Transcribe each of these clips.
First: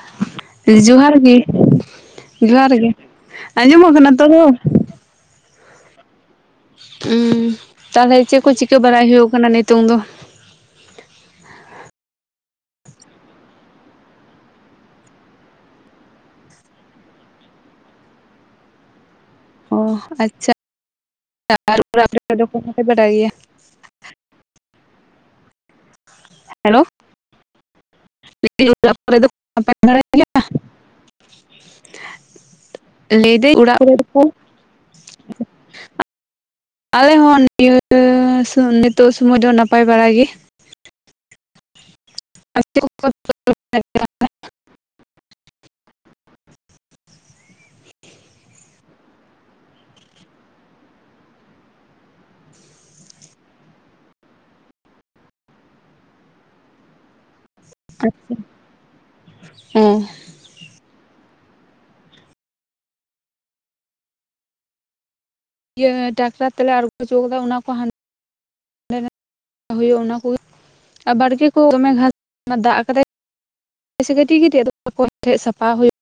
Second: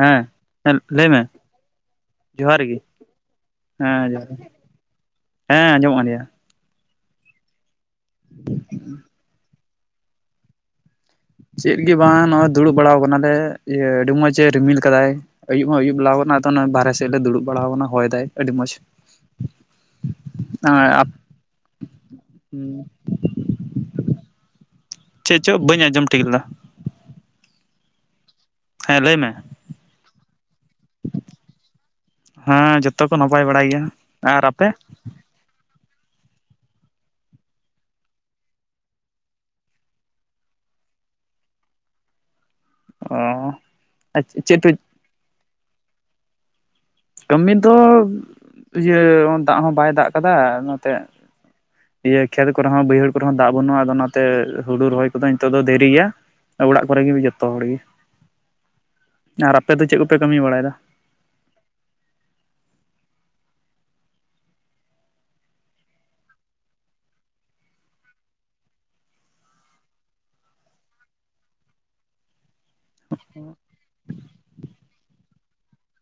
ᱦᱮᱸ ᱦᱮᱸ ᱞᱟᱹᱭ ᱡᱚᱦᱟᱨ ᱢᱮ ᱜᱮ ᱡᱚᱦᱟᱨ ᱜᱮ ᱟᱸᱡᱚᱢᱚᱜ ᱦᱮᱸ ᱠᱟᱱᱟ ᱛᱚ ᱡᱚᱦᱟᱨ ᱜᱮ ᱨᱚᱲ ᱦᱮᱸ ᱟᱸᱚᱢᱚᱜ ᱠᱟᱱ ᱜᱮᱭᱟ ᱦᱩᱸ ᱛᱟᱦᱚᱞᱮ ᱪᱮᱫ ᱠᱚ ᱪᱤᱠᱟᱹ ᱵᱟᱲᱟᱭ ᱦᱩᱭᱩᱜ ᱠᱟᱱᱟ ᱱᱤᱛᱚᱝ ᱫᱚ ᱪᱮᱫ ᱜᱮ ᱵᱟᱝ ᱱᱚᱜᱚᱭ ᱫᱩᱲᱩᱵ ᱵᱟᱲᱟ ᱟᱠᱟᱱᱟᱞᱮ ᱤᱭᱟᱹ ᱟᱹᱰᱤ ᱢᱚᱸᱡᱽ ᱮ ᱨᱤᱢᱤᱞ ᱠᱟᱫᱟᱭ ᱟᱹᱭᱩᱵ ᱦᱚᱸ ᱟᱹᱭᱩᱵ ᱵᱮᱞᱟ ᱟᱠᱟᱱᱟ ᱟᱫᱚ ᱵᱟᱦᱨᱮ ᱥᱮᱫ ᱞᱮ ᱫᱩᱲᱩᱵ ᱵᱟᱲᱟᱣ ᱟᱠᱟᱱᱟ ᱦᱚᱭ ᱫᱟᱭ ᱟᱹᱰᱤ ᱢᱚᱸᱡᱽ ᱚ ᱟᱪᱪᱷᱟ, ᱟᱨ [unintelligible] ᱫᱚᱢᱮ ᱯᱮ ᱵᱟᱰᱟᱭ ᱜᱮᱭᱟ? ᱪᱮᱫ ᱪᱚ ᱵᱟᱹᱧ ᱟᱸᱡᱚᱢ ᱴᱷᱤᱠ ᱞᱮᱫᱟ᱾ ᱦᱮᱞᱳ᱾ ᱦᱮᱸ [unintelligible] ᱞᱟᱹᱭ ᱠᱚᱨᱮ ᱫᱚ ᱢᱮ ᱱᱟᱯᱟᱭ ᱵᱟᱲᱟᱜᱮᱭᱟ? [unintelligible] ᱦᱮᱸ ᱡᱚᱛᱚ ᱠᱚ ᱱᱟᱯᱟᱭ ᱞᱟᱹᱭᱫᱟᱹᱧ ᱵᱟᱲᱟ ᱚᱲᱟᱜ ᱜᱮᱭᱟ, ᱠᱚᱨᱮ ᱫᱚᱠᱚ ᱟᱨ ᱟᱯᱮ? [unintelligible] ᱟᱞᱮ ᱦᱚᱸ ᱱᱤᱭᱟᱹ ᱱᱤᱛᱚᱜ ᱥᱩᱢᱚᱭ ᱫᱚ ᱱᱟᱯᱟᱭ ᱵᱟᱲᱟ ᱜᱤ᱾ ᱚ ᱟᱨ ᱪᱮᱫ [inaudible] ᱠᱟᱹᱢᱤ ᱫᱚ ᱤᱭᱟᱹ ᱫᱟᱜ ᱦᱚᱸ ᱵᱟᱭ ᱫᱟᱜ ᱠᱟᱫᱟ ᱚᱱᱟᱛᱮ ᱤᱭᱟᱹ ᱠᱷᱮᱛ ᱠᱚᱨᱮ ᱦᱚᱸ ᱵᱟᱹᱭᱦᱟᱹᱲ ᱠᱚᱨᱮ ᱦᱚᱸ ᱫᱟᱜ ᱵᱟᱹᱱᱩᱜᱼᱟ ᱟᱫᱚ ᱚᱱᱟᱛᱮ ᱦᱩᱲᱩ ᱨᱚᱦᱚᱭ ᱠᱚᱫᱚ ᱱᱤᱛᱚᱜ ᱫᱚ ᱫᱮᱨᱤ ᱜᱮᱭᱟ᱾ ᱚᱲᱟᱜ ᱠᱚᱨᱮ ᱜᱤ ᱡᱚᱛᱚ ᱦᱚᱲ ᱜᱤ, ᱟᱨ ᱟᱯᱮ ᱫᱚ ᱪᱮᱫ ᱦᱮᱸ ᱠᱚᱯᱮ ᱠᱟᱹᱢᱤ ᱵᱟᱲᱟᱭᱫᱟ? ᱤᱭᱟᱹ ᱴᱟᱠᱴᱟᱨ ᱛᱮᱞᱮ ᱟᱬᱜᱚ ᱦᱚᱪᱚ ᱟᱠᱟᱫᱟ ᱚᱱᱟ ᱠᱚ ᱦᱟᱸᱱ ᱚᱸ [unintelligible] ᱦᱩᱭᱩᱜ ᱚᱱᱟ ᱠᱚᱜᱮ ᱵᱟᱲᱜᱮ ᱠᱚ ᱫᱚᱢᱮ ᱜᱷᱟᱥ [unintelligible] ᱫᱟᱜ ᱠᱟᱛᱮ [inaudible] ᱥᱮ ᱠᱟᱹᱴᱤᱡ ᱠᱟᱹᱴᱤᱡ ᱟᱫᱚ ᱚᱱᱟ ᱠᱚ ᱴᱷᱮᱡ ᱥᱟᱯᱟ ᱦᱩᱭᱩᱜ᱾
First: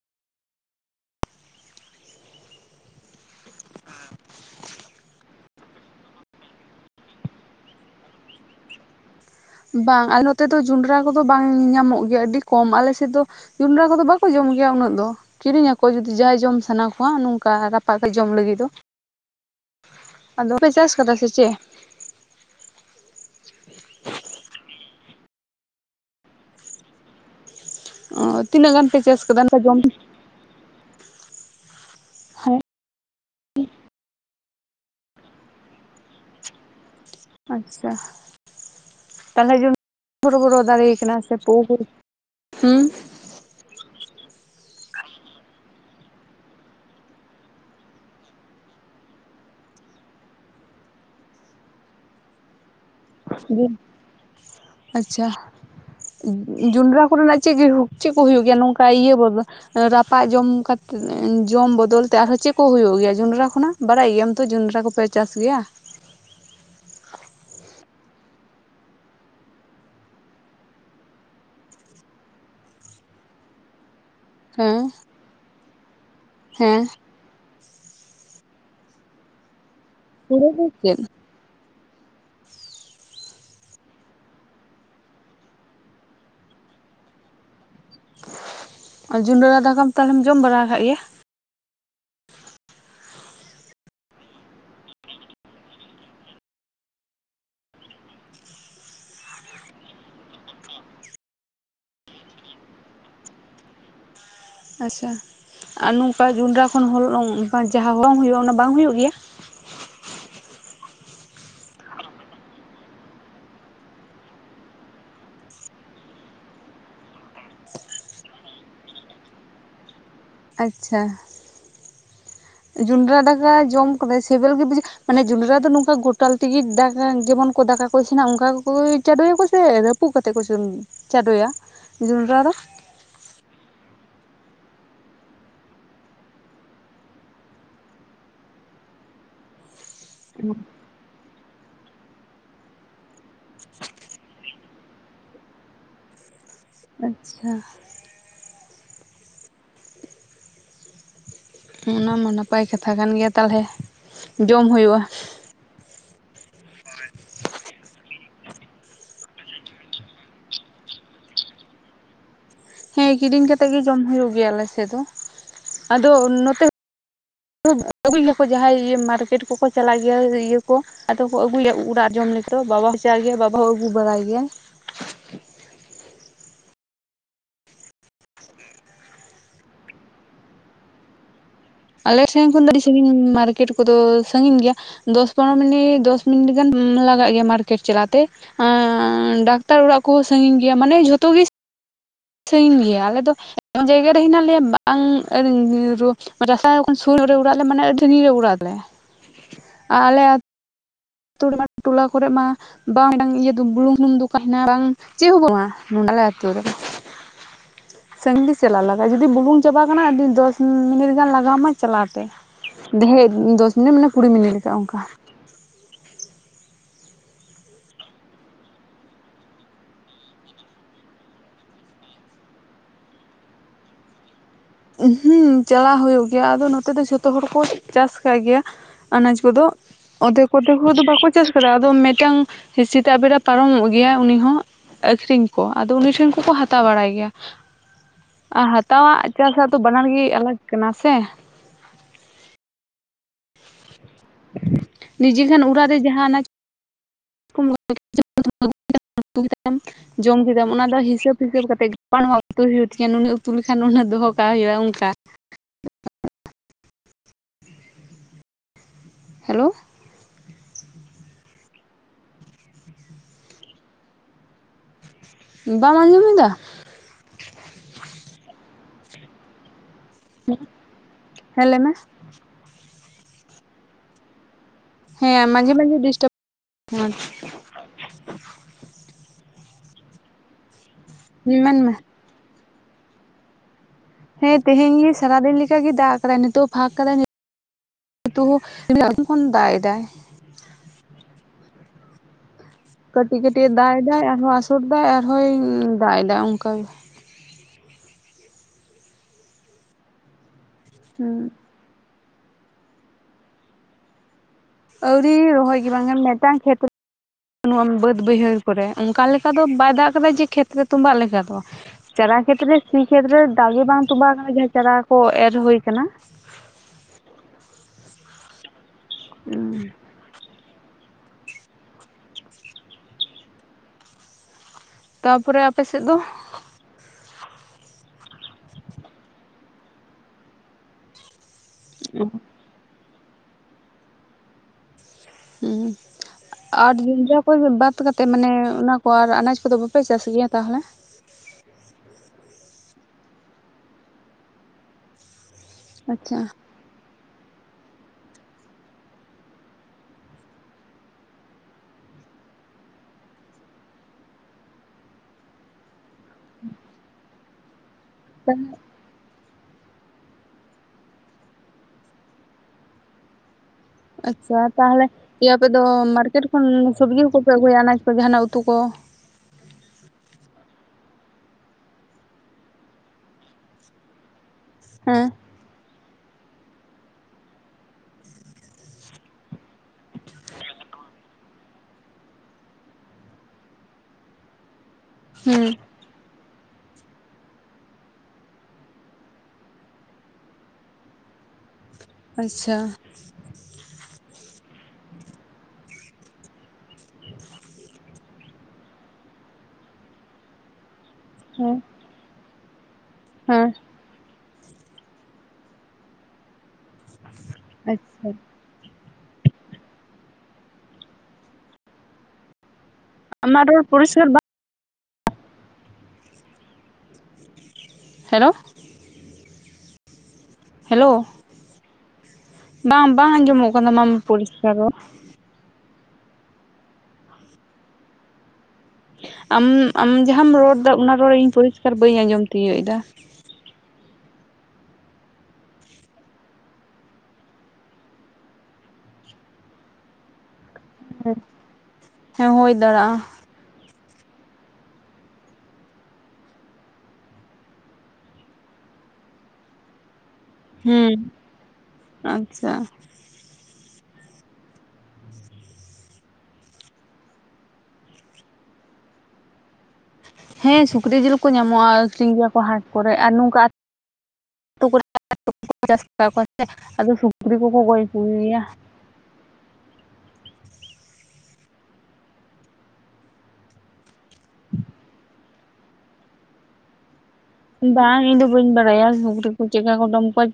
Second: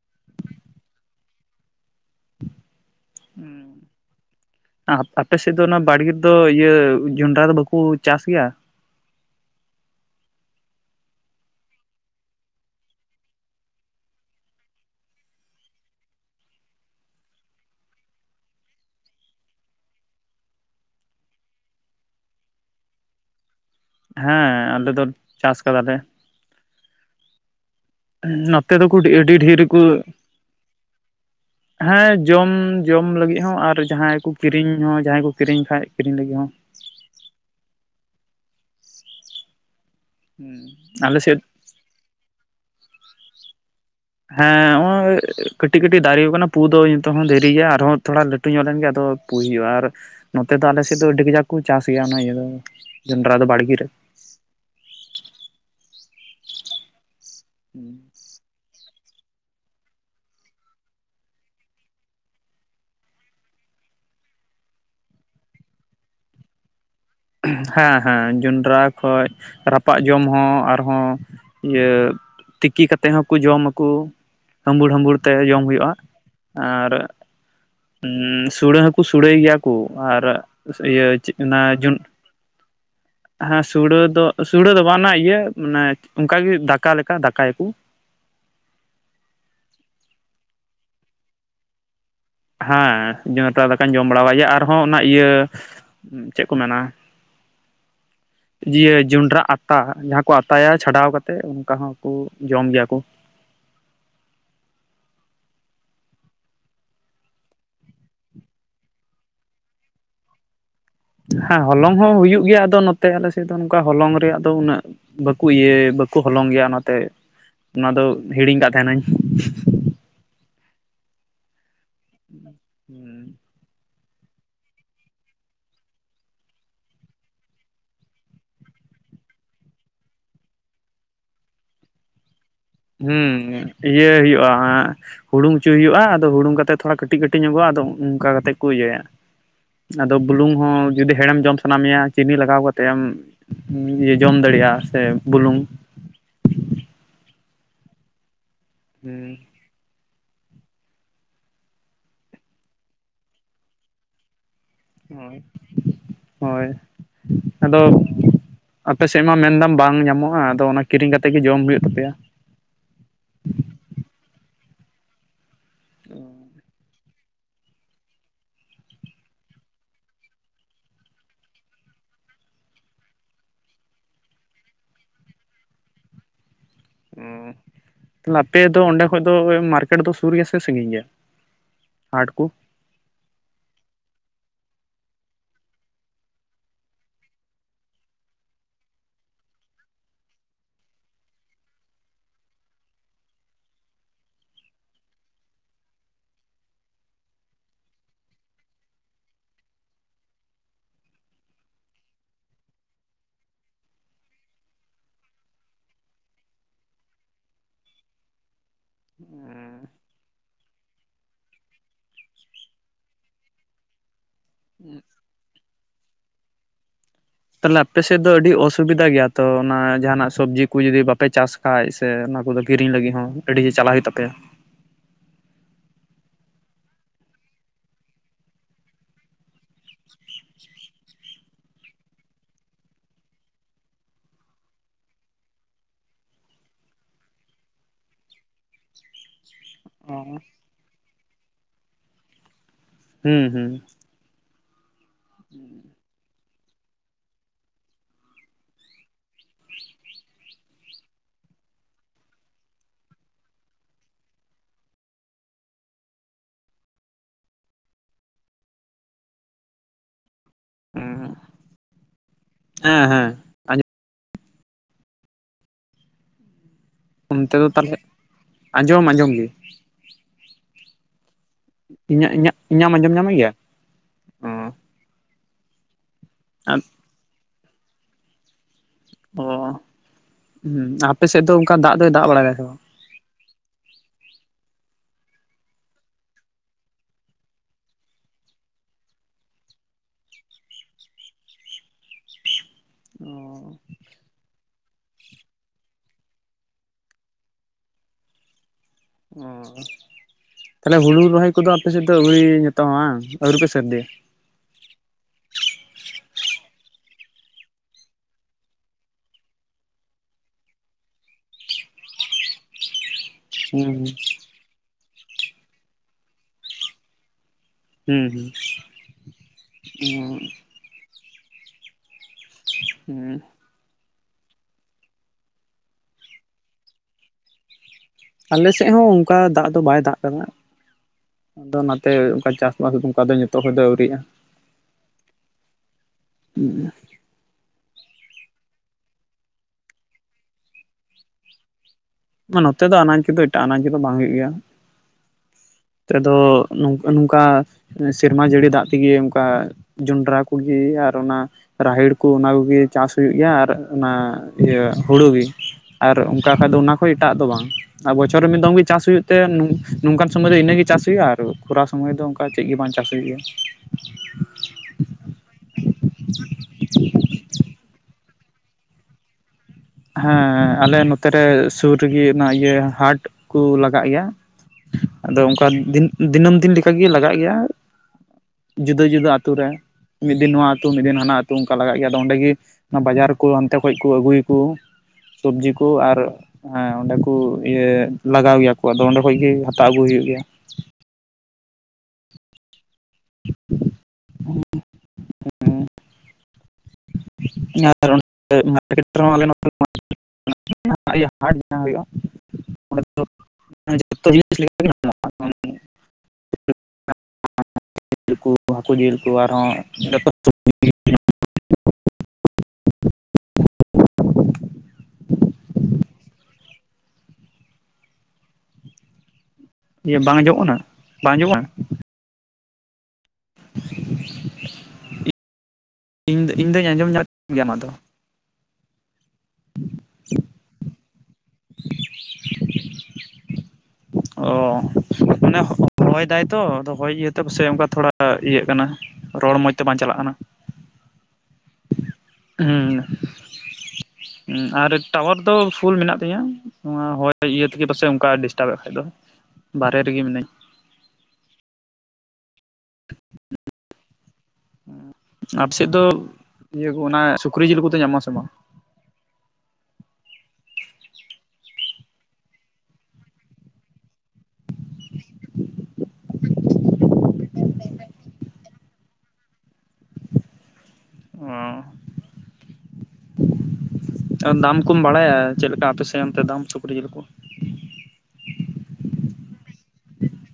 ᱦᱮᱸ᱾ ᱟᱯᱮ ᱥᱮᱫ ᱫᱚ ᱚᱱᱟ ᱵᱟᱲᱜᱤᱫᱚ ᱤᱭᱟᱹ ᱡᱚᱱᱰᱨᱟ ᱫᱚ ᱵᱟᱹᱠᱩ ᱪᱟᱥ ᱜᱮᱭᱟ? ᱵᱟᱝ ᱟᱞᱮ ᱱᱚᱛᱮ ᱫᱚ ᱡᱚᱱᱰᱨᱟ ᱠᱚᱫᱚ ᱵᱟᱝ ᱧᱟᱢᱚᱜ ᱜᱮᱭᱟ ᱟᱹᱰᱤ ᱠᱚᱢ ᱟᱞᱮ ᱥᱮᱫ ᱫᱚ ᱡᱩᱱᱰᱨᱟ ᱠᱚᱫᱚ ᱵᱟᱠᱚ ᱡᱚᱢ ᱜᱮᱭᱟ ᱩᱱᱟᱹᱜ ᱫᱚ᱾ ᱠᱤᱨᱤᱧ ᱟᱠᱚ ᱡᱩᱫᱤ ᱡᱟᱸᱦᱟᱭ ᱡᱚᱢ ᱥᱟᱱᱟ ᱠᱚᱣᱟ ᱱᱚᱝᱠᱟ ᱨᱟᱯᱟᱜ ᱛᱮ ᱡᱚᱢ ᱞᱟᱹᱜᱤᱫ ᱫᱚ᱾ ᱟᱫᱚ, ᱯᱮ ᱪᱟᱥ ᱟᱠᱟᱫᱟ ᱥᱮ ᱪᱮᱫ? ᱦᱮᱸ ᱟᱞᱮ ᱫᱚ ᱪᱟᱥ ᱟᱠᱟᱫᱟᱞᱮ᱾ ᱚ ᱱᱚᱛᱮ ᱛᱤᱱᱟᱹᱜ ᱜᱟᱱ ᱯᱮ ᱫᱩᱠᱩᱰ ᱟᱹᱰᱤ ᱪᱟᱥ ᱰᱷᱤᱹᱨ ᱠᱟᱫᱟ ᱚᱱᱠᱟ ᱰᱷᱤᱨᱜᱨᱹᱮ ᱠᱩ ᱡᱚᱢ ᱦᱮᱸ ᱡᱚᱢ ᱦᱮᱸ ᱡᱚᱢ ᱞᱟᱹᱜᱤᱫ ᱦᱚᱸ ᱟᱨ ᱡᱟᱦᱟᱸᱭ ᱠᱩ ᱠᱤᱨᱤᱧ ᱦᱚᱸ ᱡᱟᱦᱟᱸᱭ ᱠᱚ ᱠᱤᱨᱤᱧ ᱠᱷᱟᱡ ᱠᱤᱨᱤᱧ ᱞᱟᱹᱜᱤᱫ ᱦᱚᱸ ᱟᱪᱪᱷᱟ, ᱛᱟᱦᱚᱞᱮ ᱡᱚ ᱦᱚᱨᱚ ᱯᱩᱨᱟᱹ ᱫᱟᱲᱮᱭ ᱠᱟᱱᱟ ᱟᱞᱮ ᱥᱮ ᱥᱮᱫ ᱯᱳᱣᱦᱩ, ᱦᱩᱸ᱾ ᱦᱮᱸ᱾ ᱚᱸ ᱠᱟᱹᱴᱤᱡ ᱠᱟᱹᱴᱤᱡ ᱫᱟᱨᱮᱭ ᱠᱟᱱᱟ ᱯᱩ ᱫᱚ ᱱᱤᱛᱚᱝ ᱦᱚᱸ ᱫᱮᱨᱤ ᱜᱮᱭᱟ ᱟᱨᱦᱚᱸ ᱛᱷᱚᱲᱟ ᱞᱟᱹᱴᱩ ᱧᱚᱜ ᱞᱮᱱᱜᱮ ᱟᱫᱚ ᱯᱩᱭ ᱦᱩᱭᱩᱜᱼᱟ ᱟᱨ ᱱᱚᱛᱮ ᱫᱚ ᱟᱞᱮ ᱥᱮᱫ ᱫᱚ ᱟᱹᱰᱤ ᱠᱟᱡᱟᱠ ᱠᱚ ᱪᱟᱥ ᱜᱮᱭᱟ ᱚᱱᱟ ᱤᱭᱟᱹ ᱫᱚ᱾ ᱡᱚᱱᱰᱨᱟ ᱫᱚ ᱜᱤᱯ, ᱵᱟᱲᱜᱮ ᱨᱮ᱾ ᱟᱪᱪᱷᱟ᱾ ᱡᱩᱱᱰᱨᱟ ᱠᱚᱨᱮᱱᱟᱜ ᱪᱮᱫ ᱜᱤᱦᱩ ᱪᱮᱫ ᱠᱚ ᱦᱩᱭᱩᱜ ᱜᱮᱭᱟ ᱱᱚᱝᱠᱟ ᱤᱭᱟᱹ ᱵᱚᱫᱚ ᱨᱟᱯᱟᱜ ᱡᱚᱢ ᱠᱟᱛᱮ ᱡᱚᱢ ᱵᱚᱫᱚᱞ ᱛᱮ ᱟᱨᱦᱚᱸ ᱪᱮᱫ ᱠᱚ ᱦᱩᱭᱩᱜ ᱜᱮᱭᱟ ᱡᱩᱱᱰᱨᱟ ᱠᱷᱚᱱᱟᱜ? ᱵᱟᱲᱟᱭ ᱜᱤᱭᱟᱢ ᱛᱚ ᱡᱩᱱᱰᱨᱟ ᱠᱚᱯᱮ ᱪᱟᱥ ᱜᱮᱭᱟ? ᱦᱮᱸ ᱦᱮᱸ, ᱡᱚᱱᱰᱨᱟ ᱠᱷᱚᱡ ᱨᱟᱯᱟᱜ ᱡᱚᱢ ᱦᱚᱸ ᱟᱨᱦᱚᱸ ᱤᱭᱟᱹ, ᱛᱤᱠᱤ ᱠᱟᱛᱮᱫ ᱦᱚᱸᱠᱩ ᱡᱚᱢ ᱟᱠᱩ᱾ ᱦᱮᱸ ᱦᱟᱹᱵᱩᱲ ᱦᱟᱹᱵᱩᱲ ᱛᱮᱦᱚ ᱡᱚᱢ ᱦᱩᱭᱩᱜᱼᱟ ᱦᱮᱸ ᱟᱨ ᱩᱸ, ᱥᱩᱲᱮᱹ ᱦᱚᱸᱠᱩ ᱥᱩᱲᱮᱭ ᱜᱤᱭᱟ ᱠᱩ ᱟᱨ ᱦᱩᱲᱩ ᱫᱚ ᱪᱮᱫ ᱤᱭᱟᱹ ᱪᱤᱜ ᱠᱩ ᱢᱮᱱᱟ ᱡᱩᱱ [unintelligible] ᱦᱮᱸ ᱥᱩᱲᱟᱹ ᱫᱚ ᱥᱩᱲᱟᱹ ᱫᱚ ᱵᱟᱝ ᱚᱱᱟ ᱤᱭᱟᱹ ᱢᱟᱱᱮ ᱚᱱᱠᱟᱜᱤ ᱫᱟᱠᱟ ᱞᱮᱠᱟ ᱫᱟᱠᱟᱭᱟᱠᱩ᱾ ᱟᱨ ᱡᱩᱱᱰᱨᱟ ᱫᱟᱠᱟᱢ ᱛᱟᱦᱚᱞᱮᱢ ᱡᱚᱢ ᱵᱟᱲᱟᱣ ᱠᱟᱜ ᱜᱮᱭᱟ? ᱦᱮᱸ ᱡᱩᱱᱰᱨᱟ ᱫᱟᱠᱟᱧ ᱡᱚᱢ ᱵᱟᱲᱟᱣ ᱠᱟᱜ ᱜᱮᱭᱟ ᱟᱨᱦᱚᱸ ᱚᱱᱟ ᱤᱭᱟᱹ ᱪᱮᱫ ᱠᱚ ᱢᱮᱱᱟ? [unintelligible] ᱤᱭᱟᱹ ᱡᱩᱱᱰᱨᱟ ᱟᱛᱟ ᱡᱟᱦᱟᱸ ᱠᱩ ᱟᱛᱟᱭᱟ ᱪᱷᱟᱰᱟᱣ ᱠᱟᱛᱮᱫ ᱚᱱᱠᱟ ᱦᱚᱸᱠᱩ ᱡᱚᱢ ᱜᱮᱭᱟ ᱠᱩ᱾ ᱟᱪᱪᱷᱟ, ᱟᱨ ᱱᱩᱝᱠᱟ ᱡᱩᱱᱰᱨᱟ ᱠᱷᱚᱱ ᱦᱚᱞᱚᱝ ᱩᱝᱠᱟᱱ ᱡᱟᱦᱟᱸ ᱵᱟᱝ ᱦᱩᱭᱩᱜᱼᱟ, ᱚᱱᱟ ᱵᱟᱝ ᱦᱩᱭᱩᱜ ᱜᱮᱭᱟ? ᱦᱮᱸ ᱦᱚᱞᱚᱝ ᱦᱚᱸ ᱦᱩᱭᱩᱜ ᱜᱮᱭᱟ ᱟᱫᱚ ᱱᱚᱛᱮ ᱟᱞᱮ ᱥᱮᱫ ᱫᱚ ᱱᱚᱝᱠᱟ ᱦᱚᱞᱚᱝ ᱨᱮᱭᱟᱜ ᱫᱚ ᱩᱱᱟᱹᱜ ᱵᱟᱠᱩ ᱤᱭᱟᱹᱭ ᱵᱟᱠᱩ ᱦᱚᱞᱚᱝ ᱜᱤᱭᱟ ᱚᱱᱟᱛᱮ ᱚᱱᱟ ᱫᱚ ᱦᱤᱲᱤᱧ ᱠᱟᱜ ᱛᱟᱦᱮᱱᱟᱹᱧ᱾ ᱟᱪᱪᱷᱟ, ᱡᱩᱱᱰᱨᱟ ᱫᱟᱠᱟ ᱡᱚᱢ ᱠᱟᱫᱟᱭ ᱥᱤᱵᱮᱞ ᱜᱮ ᱵᱩᱡᱷ ᱢᱟᱱᱮ ᱡᱚᱱᱰᱨᱟ ᱫᱚ ᱱᱚᱝᱠᱟ ᱜᱚᱴᱟᱞ ᱛᱮᱜᱮ ᱫᱟᱠᱟ ᱡᱮᱢᱚᱱ ᱠᱚ ᱫᱟᱠᱟ ᱠᱚ ᱤᱥᱤᱱᱟ ᱚᱱᱠᱟ ᱜᱮᱠᱚ ᱪᱟᱰᱳᱭᱟᱠᱚ ᱥᱮ ᱛᱩᱯᱩᱜ ᱠᱟᱛᱮᱫ ᱠᱚ ᱪᱟᱰᱳᱭᱟ ᱡᱚᱸᱰᱨᱟ ᱫᱚ ᱦᱮᱸ ᱤᱭᱟᱹ ᱦᱩᱭᱩᱜᱼᱟ ᱦᱩᱲᱩᱝ ᱚᱪᱚᱭ ᱦᱩᱭᱩᱜᱼᱟ ᱟᱫᱚ ᱦᱩᱲᱩᱝ ᱠᱟᱛᱮᱫ ᱛᱷᱚᱲᱟ ᱠᱟᱹᱴᱤᱡ ᱠᱟᱹᱴᱤᱡ ᱧᱚᱜᱚᱜᱼᱟ ᱟᱫᱚ ᱚᱱᱠᱟ ᱠᱟᱛᱮᱫ ᱠᱚ ᱤᱭᱟᱹᱭᱟ ᱟᱫᱚ ᱵᱩᱞᱩᱝ ᱦᱚᱸ ᱡᱩᱫᱤ ᱦᱮᱲᱮᱢ ᱡᱚᱢ ᱥᱟᱱᱟ ᱢᱮᱭᱟ ᱪᱤᱱᱤ ᱞᱟᱜᱟᱣ ᱠᱟᱛᱮᱫ ᱮᱢ ᱤᱭᱟᱹ ᱡᱚᱢ ᱫᱟᱲᱮᱭᱟᱜᱼᱟ ᱥᱮ ᱵᱩᱞᱩᱝ ᱟᱪᱪᱷᱟ ᱦᱮᱸ ᱚᱱᱟ ᱢᱟ ᱱᱟᱯᱟᱭ ᱠᱟᱛᱷᱟ ᱠᱟᱱ ᱜᱮᱭᱟ ᱛᱟᱦᱚᱞᱮ ᱡᱚᱢ ᱦᱩᱭᱩᱜᱼᱟ᱾ ᱦᱳᱭ ᱦᱳᱭ ᱟᱫᱚ ᱟᱯᱮᱥᱮᱫ ᱢᱟ ᱢᱮᱱᱫᱟᱢ ᱵᱟᱝ ᱧᱟᱢᱚᱜᱼᱟ᱾ ᱟᱫᱚ ᱚᱱᱟ ᱠᱤᱨᱤᱧ ᱠᱟᱛᱮ ᱜᱮ ᱡᱚᱢ ᱦᱩᱭᱩᱜ ᱛᱟᱯᱮᱭᱟ᱾ ᱦᱮᱸ ᱠᱤᱨᱤᱧ ᱠᱟᱛᱮᱜ ᱜᱮ ᱡᱚᱢ ᱦᱩᱭᱩᱜ ᱜᱮᱭᱟ ᱟᱞᱮᱥᱮᱫ ᱫᱚ᱾ ᱟᱫᱚ ᱱᱚᱛᱮ ᱟᱹᱜᱩᱭ ᱜᱮᱭᱟ ᱠᱚ ᱡᱟᱦᱟᱸᱭ ᱢᱟᱨᱠᱮᱴ ᱠᱚᱠᱚ ᱪᱟᱞᱟᱜ ᱜᱮᱭᱟ ᱤᱭᱟᱹ ᱠᱚ᱾ ᱟᱫᱚ ᱠᱚ ᱟᱹᱜᱩᱭᱟ ᱚᱲᱟᱜ ᱡᱚᱢ ᱞᱮᱴᱚ ᱵᱟᱵᱟ ᱦᱚ ᱪᱟᱞᱟᱜ ᱜᱮᱭᱟ ᱵᱟᱵᱟ ᱦᱚ ᱟᱹᱜᱩ ᱵᱟᱲᱟᱭ ᱜᱮᱭᱟ᱾ ᱩᱸ, ᱟᱯᱮ ᱫᱚ ᱚᱸᱰᱮ ᱠᱷᱚᱡ ᱫᱚ ᱢᱟᱨᱠᱮᱴ ᱫᱚ ᱥᱩᱨ ᱜᱮᱭᱟ ᱥᱮ ᱥᱟᱺᱜᱤᱧ ᱜᱮᱭᱟ? ᱟᱞᱮ ᱦᱟᱴ ᱠᱚ? ᱴᱷᱮᱱ ᱠᱷᱚᱱ ᱫᱚ ᱟᱹᱰᱤ ᱥᱟᱺᱜᱤᱧ ᱢᱟᱨᱠᱮᱴ ᱠᱚᱫᱚ ᱥᱟᱺᱜᱤᱧ ᱜᱮᱭᱟ᱾ ᱫᱚᱥ ᱯᱚᱱᱨᱚ ᱢᱤᱱᱤᱴ ᱫᱚᱥ ᱢᱤᱱᱤᱴ ᱜᱟᱱ ᱞᱟᱜᱟᱜ ᱜᱮᱭᱟ ᱢᱟᱨᱠᱮᱴ ᱪᱟᱞᱟᱛᱮ ᱮ ᱰᱟᱠᱛᱟᱨ ᱚᱲᱟᱜ ᱠᱚᱦᱚᱸ ᱥᱟᱺᱜᱤᱧ ᱜᱮᱭᱟ ᱢᱟᱱᱮ ᱡᱷᱚᱛᱚ ᱜᱮ ᱥᱟᱺᱜᱤᱧ ᱜᱮᱭᱟ ᱟᱞᱮ ᱫᱚ ᱮᱢᱟᱱ ᱡᱟᱭᱜᱟ ᱨᱮ ᱦᱮᱱᱟᱜ ᱞᱮᱭᱟ ᱵᱟᱝ ᱨᱟᱸᱥᱛᱟ ᱡᱚᱠᱷᱚᱱ ᱥᱩᱨ ᱨᱮ ᱚᱲᱟᱜ ᱟᱞᱮ ᱢᱟᱱᱮ ᱟ. ᱰᱤ ᱥᱟ. ᱜᱤᱧ ᱨᱮ ᱚᱲᱟᱜ ᱟᱞᱮ ᱟᱨ ᱟᱞᱮ ᱟᱹᱛᱩ ᱢᱟ ᱴᱚᱞᱟ ᱠᱚᱨᱮ ᱢᱟ ᱵᱟᱝ ᱤᱭᱟᱹ ᱵᱟᱝ ᱵᱩᱞᱩᱝ ᱫᱩᱱᱩᱝ ᱫᱚᱱᱟᱱ ᱦᱮᱱᱟᱜ ᱵᱟᱝ ᱪᱮᱫ ᱦᱚᱸ ᱵᱟᱱᱩᱜ ᱟᱞᱮ ᱟᱛᱩ ᱨᱮ [inaudible] ᱥᱟᱺᱜᱤᱧ ᱪᱟᱞᱟᱜ ᱞᱟᱜᱟᱜᱼᱟ ᱡᱩᱫᱤ ᱵᱩᱞᱩᱝ ᱪᱟᱵᱟ ᱠᱟᱱᱟ ᱫᱚᱥ ᱢᱤᱱᱤᱴ ᱜᱟᱱ ᱞᱟᱜᱟᱣ ᱟᱢᱟ ᱪᱟᱞᱟᱣ ᱛᱮ ᱵᱮᱨ ᱫᱚᱥ ᱢᱤᱱᱤᱴ ᱢᱟᱱᱮ ᱠᱩᱲᱤ ᱢᱤᱱᱤᱴ ᱞᱮᱠᱟ ᱚᱱᱠᱟ ᱛᱟᱦᱚᱞᱮ ᱟᱯᱮ ᱥᱮᱫ ᱫᱚ ᱟᱹᱰᱤ ᱚᱥᱩᱵᱤᱫᱟ ᱜᱮᱭᱟ ᱛᱚ ᱚᱱᱟ ᱡᱟᱦᱟᱱᱟᱜ ᱥᱚᱵᱽᱡᱤ ᱠᱚ ᱡᱩᱫᱤ ᱵᱟᱯᱮ ᱪᱟᱥ ᱠᱷᱟᱡ ᱥᱮ ᱚᱱᱟ ᱠᱚᱫᱚ ᱠᱤᱨᱤᱧ ᱞᱟᱹᱜᱤᱫ ᱦᱚᱸ ᱟᱹᱰᱤ ᱪᱟᱞᱟᱟᱜ ᱦᱩᱭᱩᱜ ᱛᱟᱯᱮᱭᱟ ᱦᱩᱸ ᱪᱟᱞᱟᱣ ᱦᱩᱭᱩᱜ ᱜᱮᱭᱟ᱾ ᱟᱫᱚ ᱱᱚᱛᱮ ᱫᱚ ᱡᱷᱚᱛᱚ ᱦᱚᱲ ᱠᱚ ᱪᱟᱥ ᱠᱟᱜ ᱜᱮᱭᱟ᱾ ᱟᱱᱟᱡᱽ ᱠᱚᱫᱚ ᱚᱫᱮᱠ ᱠᱚᱛᱮᱷᱮ ᱠᱚ ᱫᱚ ᱵᱟᱠᱚ ᱪᱟᱥ ᱟᱠᱟᱫᱟ ᱟᱫᱚ ᱢᱤᱫᱴᱟᱝ ᱥᱮᱛᱟᱜ ᱵᱮᱨᱟ ᱯᱟᱨᱚᱢᱚᱜ ᱜᱮᱭᱟ ᱩᱱᱤ ᱦᱚᱸ ᱟᱠᱷᱨᱤᱧ ᱠᱚ ᱟᱫᱚ ᱩᱱᱤ ᱴᱷᱮᱱ ᱠᱚᱠᱚ ᱦᱟᱛᱟᱣ ᱵᱟᱲᱟᱭ ᱜᱮᱭᱟ ᱟᱨ ᱦᱟᱛᱟᱣᱟᱜ ᱪᱟᱥᱟᱜ ᱫᱚ ᱵᱟᱱᱟᱨ ᱜᱮ ᱦᱩᱸ ᱟᱞᱟᱟᱜᱽ ᱠᱟᱱᱟ ᱥᱮ ᱦᱩᱸ ᱦᱩᱸ ᱱᱤᱡᱮ ᱠᱷᱟᱱ ᱚᱲᱟᱜ ᱨᱮ ᱡᱟᱦᱟ ᱡᱚᱢ ᱠᱮᱫᱟᱢ ᱚᱱᱟ ᱫᱚ ᱦᱤᱥᱟᱹᱵᱽ ᱦᱤᱥᱟᱹᱵ ᱠᱟᱛᱮᱫ ᱜᱟᱯᱟ ᱱᱚᱣᱟ ᱩᱛᱩ ᱦᱩᱭᱩᱜ ᱛᱤᱧᱟᱹ ᱱᱩᱱᱟᱹᱜ ᱩᱛᱩ ᱞᱮᱠᱷᱟᱱ ᱩᱱᱟᱹᱜ ᱫᱚᱦᱚ ᱠᱟᱜ ᱦᱩᱭᱩᱜᱼᱟ ᱚᱱᱠᱟ ᱦᱮᱞᱳ ᱦᱮᱸ ᱦᱮᱸ ᱵᱟᱢ ᱟᱸᱡᱚᱢᱮᱫᱟ ᱚᱱᱛᱮ ᱫᱚ ᱛᱟᱦᱚᱞᱮ ᱟᱸᱡᱚᱢ ᱟᱸᱡᱚᱢ ᱜᱮ᱾ ᱦᱮ ᱤᱧᱟᱹᱜ ᱤᱧᱟᱹᱜ ᱟᱡᱚᱢ ᱟᱢᱚᱜ ᱜᱮᱭᱟ ᱦᱮᱸ ᱢᱟᱡᱮ ᱢᱟᱡᱮ ᱰᱤᱥᱴᱟᱯ ᱟᱨ ᱦᱩ ᱚ ᱦᱸ ᱟᱯᱮᱮᱥᱮᱫ ᱫᱚ ᱦᱮᱸ ᱚᱱᱠᱟ ᱢᱮᱱ ᱫᱟᱜ ᱢᱮ ᱫᱚᱭ ᱫᱟᱜ ᱵᱟᱲᱟᱭᱟ ᱥᱮ ᱵᱟᱝ ᱦᱮᱸ ᱛᱮᱦᱮᱧ ᱜᱮ ᱥᱟᱨᱟᱫᱤᱱ ᱞᱮᱠᱟᱜᱮ ᱫᱟᱜ ᱟᱠᱟᱫᱟᱭ ᱱᱤᱛᱚᱜ ᱯᱷᱟᱸᱠ ᱠᱟᱫᱟᱭ [unintelligible] ᱥᱮᱛᱟᱜ ᱠᱷᱚᱱ ᱫᱟᱜ ᱮ ᱫᱟᱭ ᱾ ᱠᱟᱹᱴᱤᱡ ᱠᱟᱹᱴᱤᱡ ᱮ ᱫᱟᱜ ᱮᱫᱟ ᱟᱨᱦᱚᱸ ᱟᱥᱚᱴ ᱮᱫᱟ ᱟᱨᱦᱚᱸᱭ ᱫᱟᱜ ᱮᱫᱟ ᱚᱱᱠᱟᱜᱮ ᱚ ᱛᱟᱦᱚᱞᱮ ᱦᱩᱲᱩ ᱦᱩᱸ ᱨᱚᱦᱚᱭ ᱠᱚᱫᱚ ᱟᱯᱮ ᱥᱮᱫ ᱫᱚ ᱟᱹᱣᱨᱤ ᱧᱤᱛᱚᱜ ᱦᱟᱝ ᱟᱹᱣᱨᱤᱯᱮ ᱥᱟᱨᱫᱤᱭᱟ ᱟᱣᱨᱤ ᱨᱚᱦᱚᱭ ᱜᱮ ᱵᱟᱝ ᱢᱤᱫᱴᱟᱝ ᱠᱷᱮᱛ ᱱᱚᱣᱟ ᱵᱟᱹᱫᱽ ᱵᱟᱹᱭᱦᱟᱹᱲ ᱠᱚᱨᱮ ᱚᱱᱠᱟ ᱞᱮᱠᱟ ᱫᱚ ᱵᱟᱭ ᱫᱟᱜ ᱠᱟᱫᱟ ᱡᱮ ᱠᱷᱮᱛᱨᱮ ᱛᱩᱢᱵᱟᱜ ᱞᱮᱠᱟ ᱫᱚ᱾ ᱪᱟᱨᱟ ᱠᱷᱮᱛᱨᱮ ᱥᱤ ᱠᱷᱮᱛᱨᱮ ᱫᱟᱜᱮ ᱦᱩᱸ ᱵᱟᱝ ᱦᱩᱸ ᱛᱚᱵᱟᱣ ᱟᱠᱟᱱᱟ ᱡᱟᱦᱟᱸ ᱪᱟᱨᱟ ᱠᱚ ᱮᱨ ᱦᱳᱭ ᱟᱠᱟᱱᱟ ᱦᱮᱸ ᱦᱮᱸ ᱚ ᱦᱮᱸ ᱛᱟᱯᱚᱨᱮ ᱟᱯᱮᱮᱥᱮᱜ ᱫᱚ ᱟᱞᱮ ᱥᱮᱫ ᱦᱚᱸ ᱚᱱᱠᱟ ᱫᱟᱜ ᱫᱚ ᱵᱟᱭ ᱫᱟᱜ ᱠᱟᱫᱟ ᱟᱫᱚ ᱱᱟᱛᱮ ᱚᱱᱠᱟ ᱪᱟᱥ ᱚᱱᱠᱟ ᱫᱚ ᱱᱤᱛᱳᱜ ᱫᱚ ᱱᱤᱛᱚᱜ ᱠᱷᱚᱱ ᱫᱚ ᱟᱹᱣᱨᱤᱜᱼᱟ ᱦᱩᱸ ᱟᱨᱴ ᱫᱤᱱ ᱡ [inaudible] ᱚᱠᱚᱭ ᱵᱟᱫ ᱠᱟᱛᱮ ᱢᱟᱱᱮ ᱚᱱᱟ ᱠᱚ ᱟᱨ ᱟᱱᱟᱡᱽ ᱠᱚᱫᱚ ᱵᱟᱯᱮ ᱪᱟᱥ ᱜᱮᱭᱟ ᱛᱟᱦᱚᱞᱮ ᱱᱚᱛᱮ ᱫᱚ ᱟᱱᱟᱡ ᱠᱚᱫᱚ ᱮᱴᱟᱜ ᱟᱱᱟᱡ ᱠᱚᱫᱚ ᱵᱟᱝ ᱦᱩᱭᱩᱜ ᱜᱮᱭᱟ ᱱᱚᱛᱮ ᱫᱚ ᱟᱪᱪᱷᱟ ᱱᱚᱝᱠᱟ ᱥᱮᱨᱢᱟ ᱡᱟᱹᱲᱤ ᱫᱟᱜ ᱛᱮᱜᱮ ᱱᱚᱚᱱᱠᱟ ᱡᱚᱱᱰᱨᱟ ᱠᱚᱜᱮ ᱟᱨ ᱚᱱᱟ ᱨᱟᱦᱮᱲ ᱠᱚ ᱚᱱᱟ ᱠᱚᱜᱮ ᱪᱟᱥ ᱦᱩᱭᱩᱜ ᱜᱮᱭᱟ ᱟᱨ ᱚᱱᱟ ᱤᱭᱟᱹ ᱦᱩᱲᱩᱜᱮ ᱟᱨ ᱚᱱᱠᱟ ᱠᱷᱟᱱ ᱫᱚ ᱚᱱᱟ ᱠᱷᱚᱡ ᱮᱴᱟᱜ ᱫᱚ ᱵᱟᱝ ᱟᱨ ᱵᱚᱪᱷᱚᱨ ᱨᱮ ᱢᱤᱫᱢ ᱜᱮ ᱪᱟᱥ ᱦᱩᱭᱩᱜ ᱛᱮ ᱱᱚᱝᱠᱟᱱ ᱥᱚᱢᱚᱭ ᱫᱚ ᱤᱱᱟᱹᱜᱮ ᱪᱟᱥ ᱦᱩᱭᱩᱜᱼᱟ ᱟᱨ ᱠᱷᱚᱨᱟ ᱥᱚᱢᱚᱭ ᱫᱚ ᱚᱱᱠᱟ ᱪᱮᱜ ᱜᱮ ᱵᱟᱝ ᱪᱟᱥ ᱦᱩᱭᱩᱜᱜᱮᱭᱟ ᱟᱪᱪᱷᱟ ᱛᱟᱦᱚᱞᱮ ᱤᱭᱟᱹ ᱟᱯᱮᱫᱚ ᱢᱟᱨᱠᱮᱴ ᱠᱷᱚᱱ ᱥᱚᱵᱽᱡᱤ ᱠᱚᱠᱚᱯᱮ ᱟᱹᱜᱩᱭᱟ ᱟᱱᱟᱡᱽ ᱠᱚ ᱡᱟᱦᱟᱱᱟᱜ ᱩᱛᱩ ᱠᱚ ᱦᱮᱸ ᱟᱞᱮ ᱱᱚᱛᱮᱨᱮ ᱥᱩᱨ ᱨᱮᱜᱮ ᱚᱱᱟ ᱤᱭᱟᱹ ᱦᱟᱴ ᱠᱚ ᱞᱟᱜᱟᱜ ᱜᱮᱭᱟ ᱦᱮᱸ ᱟᱫᱚ ᱚᱱᱠᱟ ᱫᱤᱱᱟᱹᱢ ᱫᱤᱱ ᱞᱮᱠᱟᱜᱮ ᱞᱟᱜᱟᱜ ᱜᱮᱭᱟ ᱡᱩᱫᱟᱹ ᱡᱩᱫᱟᱹ ᱟᱛᱳ ᱨᱮ ᱢᱤᱫ ᱫᱤᱱ ᱱᱚᱣᱟ ᱟᱹᱛᱩ ᱢᱤᱫ ᱫᱤᱱ ᱦᱟᱱᱟ ᱟᱛᱩ ᱚᱱᱠᱟ ᱞᱟᱜ ᱜᱮᱭᱟ ᱟᱫᱚ ᱚᱸᱰᱮ ᱜᱮ ᱱᱚᱣᱟ ᱵᱟᱡᱟᱨ ᱠᱚ ᱦᱟᱱᱛᱮ ᱠᱷᱚᱡ ᱠᱚ ᱟᱹᱜᱩ ᱠᱚ ᱥᱚᱵᱡᱤ ᱦᱮᱸ ᱠᱚ ᱟᱨ ᱦᱮᱸ ᱚᱸᱰᱮ ᱠᱚ ᱤᱭᱟᱹ ᱞᱟᱜᱟᱣ ᱜᱮᱭᱟ ᱠᱚ ᱟᱫᱚ ᱚᱸᱰᱮ ᱠᱷᱚᱡ ᱜᱮ ᱦᱟᱛᱟᱣ ᱟᱹᱜᱩ ᱦᱩᱭᱩᱜ ᱜᱮᱭᱟ ᱟᱪᱪᱷᱟ ᱦᱮᱸ ᱦᱮᱸ ᱟᱨᱮᱛᱦᱚᱸ ᱟᱞᱮ ᱱᱚ ᱦᱟᱴ ᱦᱮᱸ ᱦᱩᱭᱩᱜᱼᱟ [inaudible] ᱦᱮᱸ ᱡᱚᱛᱚ ᱡᱤᱱᱤᱥ [inaudible] ᱟᱪᱪᱷᱟ ᱡᱤᱞ ᱦᱟᱹᱠᱩ ᱡᱤᱞ ᱠᱚ ᱟᱨᱦᱚᱸ ᱡᱚᱛᱚ ᱟᱢᱟᱜ ᱨᱚᱲ ᱯᱚᱨᱤᱥᱠᱟᱨ ᱵᱟᱝ ᱦᱮᱞᱳ ᱤᱭᱟ ᱵᱟᱝ ᱟᱡᱚᱢᱚᱜ ᱠᱟᱱᱟ ᱦᱮᱞᱳ ᱵᱟᱝ ᱟᱸᱡᱚᱢᱚᱜ ᱠᱟᱱᱟ ᱵᱟᱝ ᱵᱟᱝ ᱟᱸᱡᱚᱢᱚᱜ ᱠᱟᱱ ᱛᱟᱢᱟ ᱯᱚᱨᱤᱥᱠᱟᱨ ᱫᱚ ᱤᱧ ᱫᱚ ᱤᱧ ᱫᱚᱧ ᱟᱸᱡᱚᱢ ᱧᱟᱢ ᱜᱮᱭᱟ ᱚᱢᱟᱜ ᱫᱚ ᱟᱢ ᱟᱢ ᱡᱟᱦᱟᱸᱟᱢ ᱨᱚᱲ ᱮᱫᱟ ᱚᱱᱟ ᱨᱚᱲ ᱤᱧ ᱯᱚᱨᱤᱥᱠᱟᱨ ᱵᱟᱹᱧ ᱟᱸᱡᱚᱢ ᱛᱤᱭᱳᱜ ᱮᱫᱟ ᱚ ᱢᱟᱱᱮ ᱦᱚᱭ ᱫᱟᱭ ᱛᱚ ᱟᱫᱚ ᱦᱚᱭ ᱤᱭᱟᱹᱛᱮ ᱯᱟᱥᱮ ᱚᱱᱠᱟ ᱛᱷᱚᱲᱟ ᱤᱭᱟᱹᱜ ᱠᱟᱱᱟ ᱨᱚᱲ ᱢᱚᱡᱽ ᱛᱮ ᱵᱟᱝ ᱪᱟᱞᱟᱜ ᱠᱟᱱᱟ ᱦᱮᱸ ᱦᱳᱭ ᱦᱮᱸ ᱫᱟᱲᱮᱭᱟᱜᱼᱟ [unintelligible] ᱦᱮᱸ ᱟᱨ ᱴᱟᱣᱟᱨ ᱫᱚ ᱯᱷᱩᱞ ᱢᱮᱱᱟᱜ ᱛᱤᱧᱟ ᱱᱳᱣᱟ ᱦᱚᱭ ᱤᱭᱟᱹ ᱛᱮᱜᱮ ᱯᱟᱥᱮ ᱚᱱᱠᱟ ᱰᱤᱥᱴᱟᱵᱮᱫ ᱠᱷᱟᱡ ᱫᱚ ᱵᱟᱨᱨᱮ ᱨᱮᱜᱮ ᱢᱤᱱᱟᱹᱧ ᱦᱩᱸ ᱟᱪᱪᱷᱟ ᱟᱯᱮ ᱥᱮᱫ ᱫᱚ ᱤᱭᱟᱹ ᱠᱚ ᱚᱱᱟ ᱥᱩᱠᱨᱤ ᱡᱤᱞ ᱠᱚᱫᱚ ᱧᱟᱢ ᱟᱥᱮ ᱵᱟᱝ ᱦᱮᱸ ᱥᱩᱠᱨᱤ ᱡᱤᱞ ᱠᱚ ᱧᱟᱢᱚᱜᱼᱟ ᱟᱹᱠᱷᱨᱤᱧ ᱜᱮᱭᱟ ᱠᱚ ᱦᱟᱴ ᱠᱚᱨᱮ ᱟᱨ ᱱᱚᱝᱠᱟ ᱠᱚ ᱪᱟᱥ ᱠᱚᱣᱟ ᱥᱮ ᱟᱫᱚ ᱥᱩᱠᱨᱤ ᱠᱚᱠᱚ ᱜᱚᱡ ᱠᱚᱜᱮᱭᱟ ᱚ ᱟ ᱫᱟᱢ ᱠᱚᱢ ᱵᱟᱲᱟᱭᱟ ᱪᱮᱫᱞᱮᱠᱟ ᱟᱯᱮ ᱥᱮᱫ ᱚᱱᱛᱮ ᱫᱟᱢ ᱥᱩᱠᱨᱤ ᱡᱮᱞ ᱠᱚ? ᱵᱟᱝ ᱤᱧ ᱫᱚ ᱵᱟᱹᱧ ᱵᱟᱲᱟᱭᱟ ᱥᱩᱠᱨᱤ ᱠᱚ ᱪᱮᱜᱠᱟ ᱠᱚ ᱰᱟᱢ ᱠᱚᱣᱟ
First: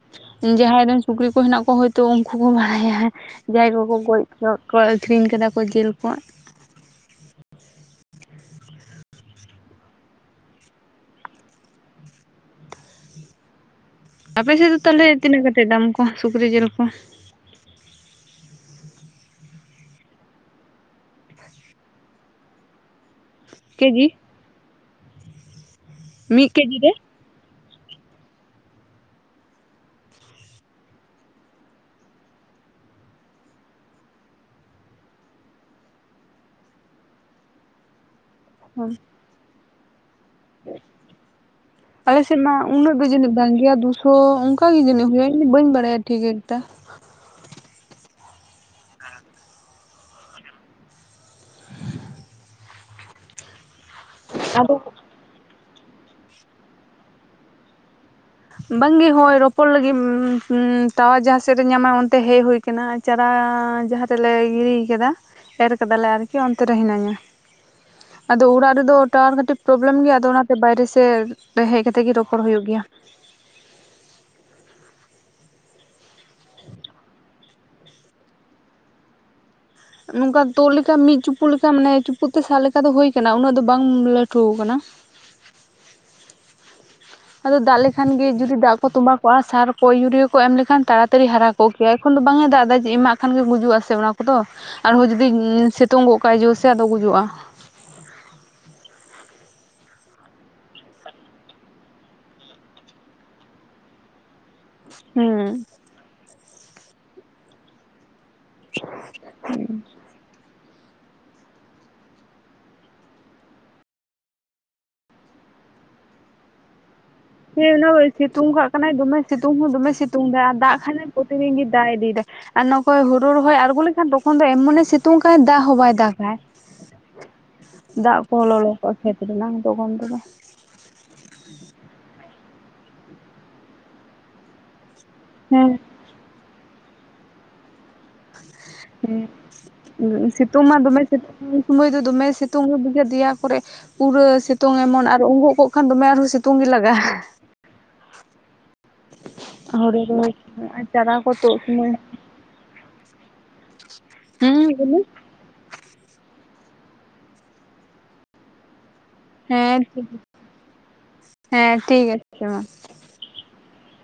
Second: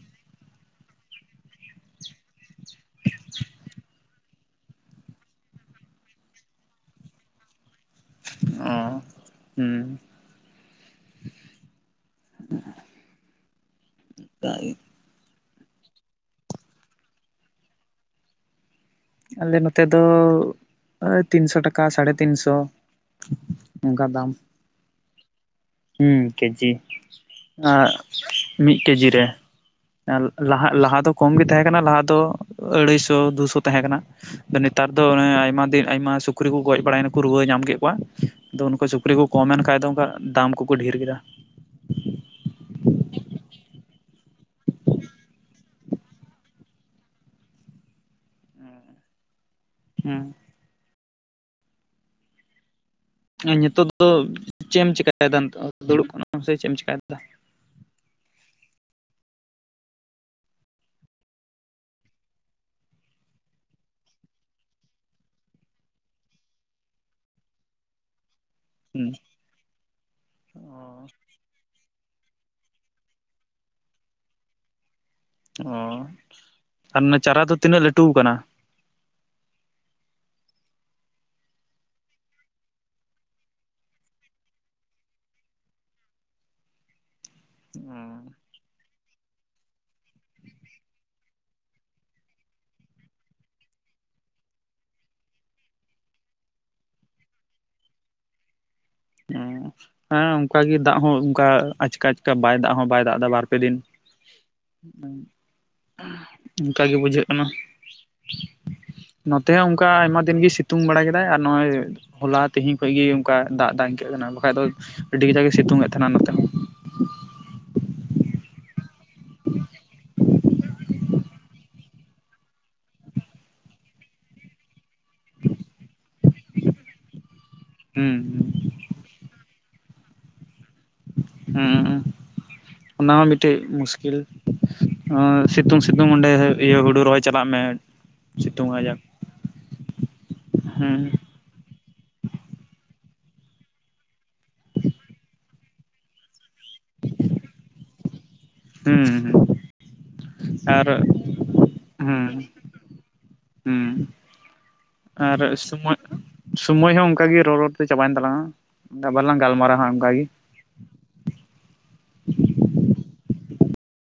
ᱡᱟᱦᱟᱸᱭ ᱨᱮᱱ ᱥᱩᱠᱨᱤ ᱠᱚ ᱦᱮᱱᱟᱜ ᱠᱚᱣᱟ ᱛᱚ ᱩᱱᱠᱩ ᱠᱚ ᱵᱟᱲᱟᱭᱟ ᱡᱟᱦᱟᱸᱭ ᱠᱚᱠᱚ ᱜᱚᱡ ᱜ ᱠᱚᱣᱟ ᱟᱹᱠᱷᱨᱤᱧ ᱠᱟᱫᱟ ᱠᱚ ᱡᱮᱞ ᱠᱚ ᱚ ᱦᱮᱸ ᱟᱯᱮ ᱥᱮᱫ ᱫᱚ ᱛᱟᱦᱚᱞᱮ ᱛᱤᱱᱟᱹᱜ ᱠᱟᱛᱮ ᱫᱟᱢ ᱠᱚ ᱥᱩᱠᱨᱤ ᱡᱮᱞ ᱠᱚ ᱟᱞᱮ ᱱᱚᱛᱮ ᱫᱚ ᱛᱤᱱᱥᱚ ᱴᱟᱠᱟ ᱥᱟᱲᱮ ᱛᱤᱱ ᱥᱚ ᱚᱱᱠᱟ ᱠᱮᱡᱤ ᱫᱟᱢ ᱦᱩᱸ ᱢᱤᱫ ᱠᱮᱡᱤ ᱨᱮ ᱟᱨ ᱢᱤᱫ ᱠᱮᱡᱤ ᱨᱮ ᱞᱟ ᱞᱟᱦᱟ ᱞᱟᱦᱟ ᱫᱚ ᱠᱚᱢ ᱜᱮ ᱛᱟᱦᱮᱸ ᱠᱟᱱᱟ ᱞᱟᱦᱟ ᱫᱚ ᱟᱹᱲᱟᱹᱭᱥᱚ ᱫᱩᱥᱚ ᱛᱟᱦᱮᱸ ᱠᱟᱱᱟ ᱾ ᱱᱮᱛᱟᱨ ᱫᱚ ᱟᱭᱢᱟ ᱫᱤᱱ ᱟᱭᱢᱟ ᱥᱩᱠᱨᱤ ᱠᱚ ᱜᱚᱡ ᱵᱟᱲᱟᱭᱱᱟᱠᱚ ᱨᱩᱣᱟᱹ ᱧᱟᱢ ᱠᱮᱫ ᱠᱚᱣᱟ ᱾ ᱟᱫᱚ ᱩᱱᱠᱩ ᱥᱩᱠᱨᱤ ᱠᱚ ᱠᱚᱢᱮᱱ ᱠᱷᱟᱡ ᱫᱚ ᱚᱱᱠᱟ ᱫᱟᱢ ᱠᱚᱠᱚ ᱰᱷᱮᱨ ᱠᱮᱫᱟ᱾ [inaudible] ᱟᱞᱮᱥᱮᱫ ᱢᱟ ᱩᱱᱟᱹᱜ ᱵᱤᱡᱞᱤ ᱫᱟᱜ ᱜᱮᱭᱮ ᱫᱩᱥᱚ ᱚᱱᱠᱟ ᱜᱮ ᱡᱟᱹᱱᱤᱡ ᱦᱩᱭᱩᱱ ᱤᱧ ᱫᱚ ᱵᱟᱹᱧ ᱵᱟᱲᱟᱭᱟ ᱴᱷᱤᱠ ᱮᱠᱴᱟ᱾ [inaudible] ᱱᱤᱛᱚᱜ ᱫᱚ ᱪᱮᱜ ᱮᱢ ᱪᱤᱠᱟᱭᱫᱟ ᱱᱤᱛᱚᱜ ᱫᱩᱲᱩᱵ ᱠᱟᱱᱟᱢ ᱥᱮ ᱪᱮᱜ ᱮᱢ ᱪᱤᱠᱟᱭ ᱫᱟ? ᱵᱟᱝᱜᱮ ᱦᱚᱭ ᱨᱚᱯᱚᱲ ᱞᱟᱹᱜᱤᱫ ᱴᱟᱣᱟᱨ ᱡᱟᱦᱟᱸ ᱥᱮᱫ ᱨᱮ ᱧᱟᱢᱟᱭ ᱚᱱᱛᱮ ᱦᱮᱡ ᱦᱩᱭ ᱠᱟᱱᱟ᱾ ᱪᱟᱨᱟ ᱡᱟᱦᱟᱸ ᱨᱮᱞᱮ ᱜᱤᱨᱤ ᱠᱟᱫᱟ ᱮᱨ ᱠᱮᱫᱟᱞᱮ ᱟᱨᱠᱤ ᱚᱱᱛᱮ ᱨᱮ ᱦᱤᱱᱟᱹᱧᱟ᱾ ᱟᱫᱚ ᱚᱲᱟᱜ ᱨᱮᱫᱚ ᱦᱩᱸ ᱴᱟᱣᱟᱨ ᱠᱟᱹᱴᱤᱡ ᱯᱨᱚᱵᱞᱮᱢ ᱜᱮᱭᱟ ᱟᱫᱚ ᱚᱱᱟᱛᱮ ᱵᱟᱭᱨᱮ ᱥᱮᱫ ᱨᱮ ᱦᱮᱡ ᱠᱟᱛᱮ ᱜᱮ ᱨᱚᱯᱚᱲ ᱦᱳᱭᱳᱜ ᱜᱮᱭᱟ᱾ ᱚ ᱟᱨ ᱪᱟᱨᱟ ᱫᱚ ᱛᱤᱱᱟᱹᱜ ᱞᱟᱹᱴᱩ ᱟᱠᱟᱱᱟ? ᱱᱚᱝᱠᱟ ᱛᱩᱫ ᱞᱮᱠᱟ ᱢᱤᱫ ᱪᱩᱯᱩ ᱞᱮᱠᱟ ᱱᱮ ᱪᱩᱯᱩᱫ ᱛᱮ ᱥᱟᱜ ᱞᱮᱠᱟ ᱫᱚ ᱦᱳᱭ ᱠᱟᱱᱟ ᱩᱱᱟᱹᱜ ᱫᱚ ᱵᱟᱝ ᱞᱟᱹᱴᱩ ᱠᱟᱱᱟ᱾ ᱟᱫᱚ ᱫᱟᱜ ᱞᱮᱠᱷᱟᱱ ᱜᱮ ᱡᱩᱫᱤ ᱫᱟᱜ ᱠᱚ ᱛᱚᱸᱵᱟ ᱠᱚᱜᱼᱟ ᱥᱟᱨ ᱠᱚ ᱤᱭᱩᱨᱤᱭᱟᱤᱭᱟᱹ ᱠᱚ ᱮᱢ ᱞᱮᱠᱷᱟᱱ ᱛᱟᱲᱟᱛᱟᱹᱲᱤ ᱦᱟᱨᱟ ᱠᱚᱜ ᱠᱮᱭᱟ ᱮᱠᱷᱚᱱ ᱫᱚ ᱵᱟᱝ ᱮ ᱫᱟᱜ ᱫᱟᱭ ᱮᱢᱟᱠ ᱠᱷᱟᱱ ᱜᱮ ᱜᱩᱡᱩᱜ ᱟ ᱥᱮ ᱚᱱᱟ ᱠᱚᱫᱚ ᱟᱨᱦᱚᱸ ᱡᱩᱫᱤ ᱥᱮᱛᱳᱝ ᱜᱚᱜ ᱠᱟᱜᱟᱭ ᱡᱚ ᱥᱮ ᱟᱫᱚ ᱜᱩᱡᱩᱜᱼᱟ ᱾ [unintelligible] ᱦᱮᱸ ᱚᱱᱠᱟ ᱜᱮ ᱫᱟᱜ ᱦᱚᱸ ᱚᱱᱠᱟ ᱟᱪᱠᱟ ᱟᱪᱠᱟ ᱵᱟᱭ ᱫᱟᱜ ᱦᱚᱸ ᱵᱟᱭ ᱫᱟᱜ ᱫᱟ ᱵᱟᱨ ᱯᱮ ᱫᱤᱱ᱾ ᱦᱮᱸ ᱚᱱᱠᱟᱜᱮ ᱵᱩᱡᱷᱟᱹᱜ ᱠᱟᱱᱟ᱾ ᱱᱚᱛᱮ ᱦᱚᱸ ᱚᱱᱠᱟ ᱟᱭᱢᱟ ᱫᱤᱱ ᱜᱮ ᱥᱤ ᱛᱩᱝ ᱵᱟᱲᱟ ᱠᱮᱫᱟᱭ ᱟᱨ ᱱᱚᱜ ᱚᱭ ᱦᱚᱞᱟ ᱛᱮᱦᱮᱧ ᱠᱷᱚᱡ ᱜᱮ ᱚᱱᱠᱟ ᱫᱟᱜ ᱫᱟᱭ᱾ ᱤᱱᱠᱟᱹᱜ ᱠᱟᱱᱟ ᱵᱟᱠᱷᱟᱡ ᱫᱚ ᱟᱹᱰᱤ ᱠᱟᱡᱟᱠᱮ ᱥᱤᱛᱩᱝ ᱮᱫ ᱛᱟᱦᱮᱱᱟ ᱱᱚᱛᱮ ᱦᱚᱸ᱾ ᱦᱮᱸ ᱱᱚᱜᱼᱚᱭ ᱥᱤᱛᱩᱝ ᱠᱟᱜ ᱠᱟᱱᱟᱭ ᱫᱚᱢᱮ ᱥᱤᱛᱩᱝ ᱦᱚᱸ ᱫᱚᱢᱮ ᱥᱤᱛᱩᱝ ᱫᱟᱭ ᱟᱨ ᱫᱟᱜ ᱠᱷᱟᱡ ᱮ ᱯᱨᱚᱛᱤᱫᱤᱱ ᱜᱮᱭ ᱫᱟᱜ ᱤᱫᱤᱭᱫᱟᱭ᱾ ᱟᱨ ᱱᱚᱠᱚᱭ ᱦᱩᱲᱩ ᱨᱚᱦᱚᱭ ᱟᱬᱜᱚ ᱞᱮᱠᱷᱟᱱ ᱛᱚᱠᱷᱚᱱ ᱫᱚ ᱮᱢᱚᱱᱮ ᱥᱤᱛᱩᱝ ᱠᱟᱭ ᱫᱟᱜ ᱦᱚᱸ ᱵᱟᱭ ᱫᱟᱜ ᱟᱭ ᱦᱩᱸ ᱫᱟᱜ ᱠᱚ ᱞᱚᱞᱚ ᱠᱚᱜᱼᱟ ᱠᱷᱮᱛ ᱨᱮᱱᱟᱝ ᱛᱟᱠᱷᱚᱱ ᱛᱮᱫᱚ᱾ ᱦᱩᱸ ᱚᱱᱟ ᱦᱚᱸ ᱢᱤᱫᱴᱮᱱ ᱢᱩᱥᱠᱤᱞ ᱦᱮᱸ ᱥᱤᱛᱩᱝ ᱥᱤ ᱛᱩᱝ ᱚᱸᱰᱮ ᱤᱭᱟᱹ ᱦᱩᱲᱩ ᱨᱚᱦᱚᱭ ᱪᱟᱞᱟᱜ ᱢᱮ᱾ ᱥᱤᱛᱩᱝ ᱟᱡᱟᱠ ᱦᱩᱸ ᱥᱤᱛᱩᱝ ᱢᱟ ᱦᱩᱸ ᱫᱚᱢᱮ ᱥᱤ ᱩᱱ ᱥᱚᱢᱚᱭ ᱫᱚᱢᱮ ᱥᱤᱛᱩᱝ ᱦᱚᱸ ᱵᱩᱡᱟᱹ ᱫᱮᱭᱟ ᱠᱚᱨᱮ ᱯᱩᱨᱟᱹ ᱥᱤᱛᱩᱝ ᱮᱢᱚᱱ ᱟᱨ ᱩᱜᱚᱜ ᱠᱚᱜ ᱠᱷᱟᱱ ᱫᱚᱢᱮ ᱟᱨᱦᱚᱸ ᱥᱤᱛᱩᱝ ᱜᱮ ᱞᱟᱜᱟᱜᱼᱟ᱾ ᱦᱩᱸ ᱦᱩᱸ ᱦᱳᱲᱳ ᱨᱚᱦᱚᱭ ᱟᱨ ᱪᱟᱨᱟ ᱠᱚ ᱛᱩᱜ ᱥᱚᱢᱚᱭ᱾ ᱦᱩᱸ ᱦᱩᱸ ᱦᱩᱸ ᱞᱮᱭᱢᱮ᱾ ᱟᱨ ᱥᱩᱢᱟᱹ ᱥᱩᱢᱟᱹᱭ ᱦᱚᱸ ᱚᱱᱠᱟ ᱜᱤ ᱨᱚᱲ ᱨᱚᱲ ᱛᱮ ᱪᱟᱵᱟᱭᱮᱱ ᱛᱟᱞᱟᱝᱼᱟ᱾ ᱵᱟᱞᱟᱝ ᱦᱮᱸ ᱴᱷᱤᱠ ᱟᱪᱷᱮ ᱦᱮᱸ ᱴᱷᱤᱠ ᱟᱪᱷᱮ ᱢᱟ᱾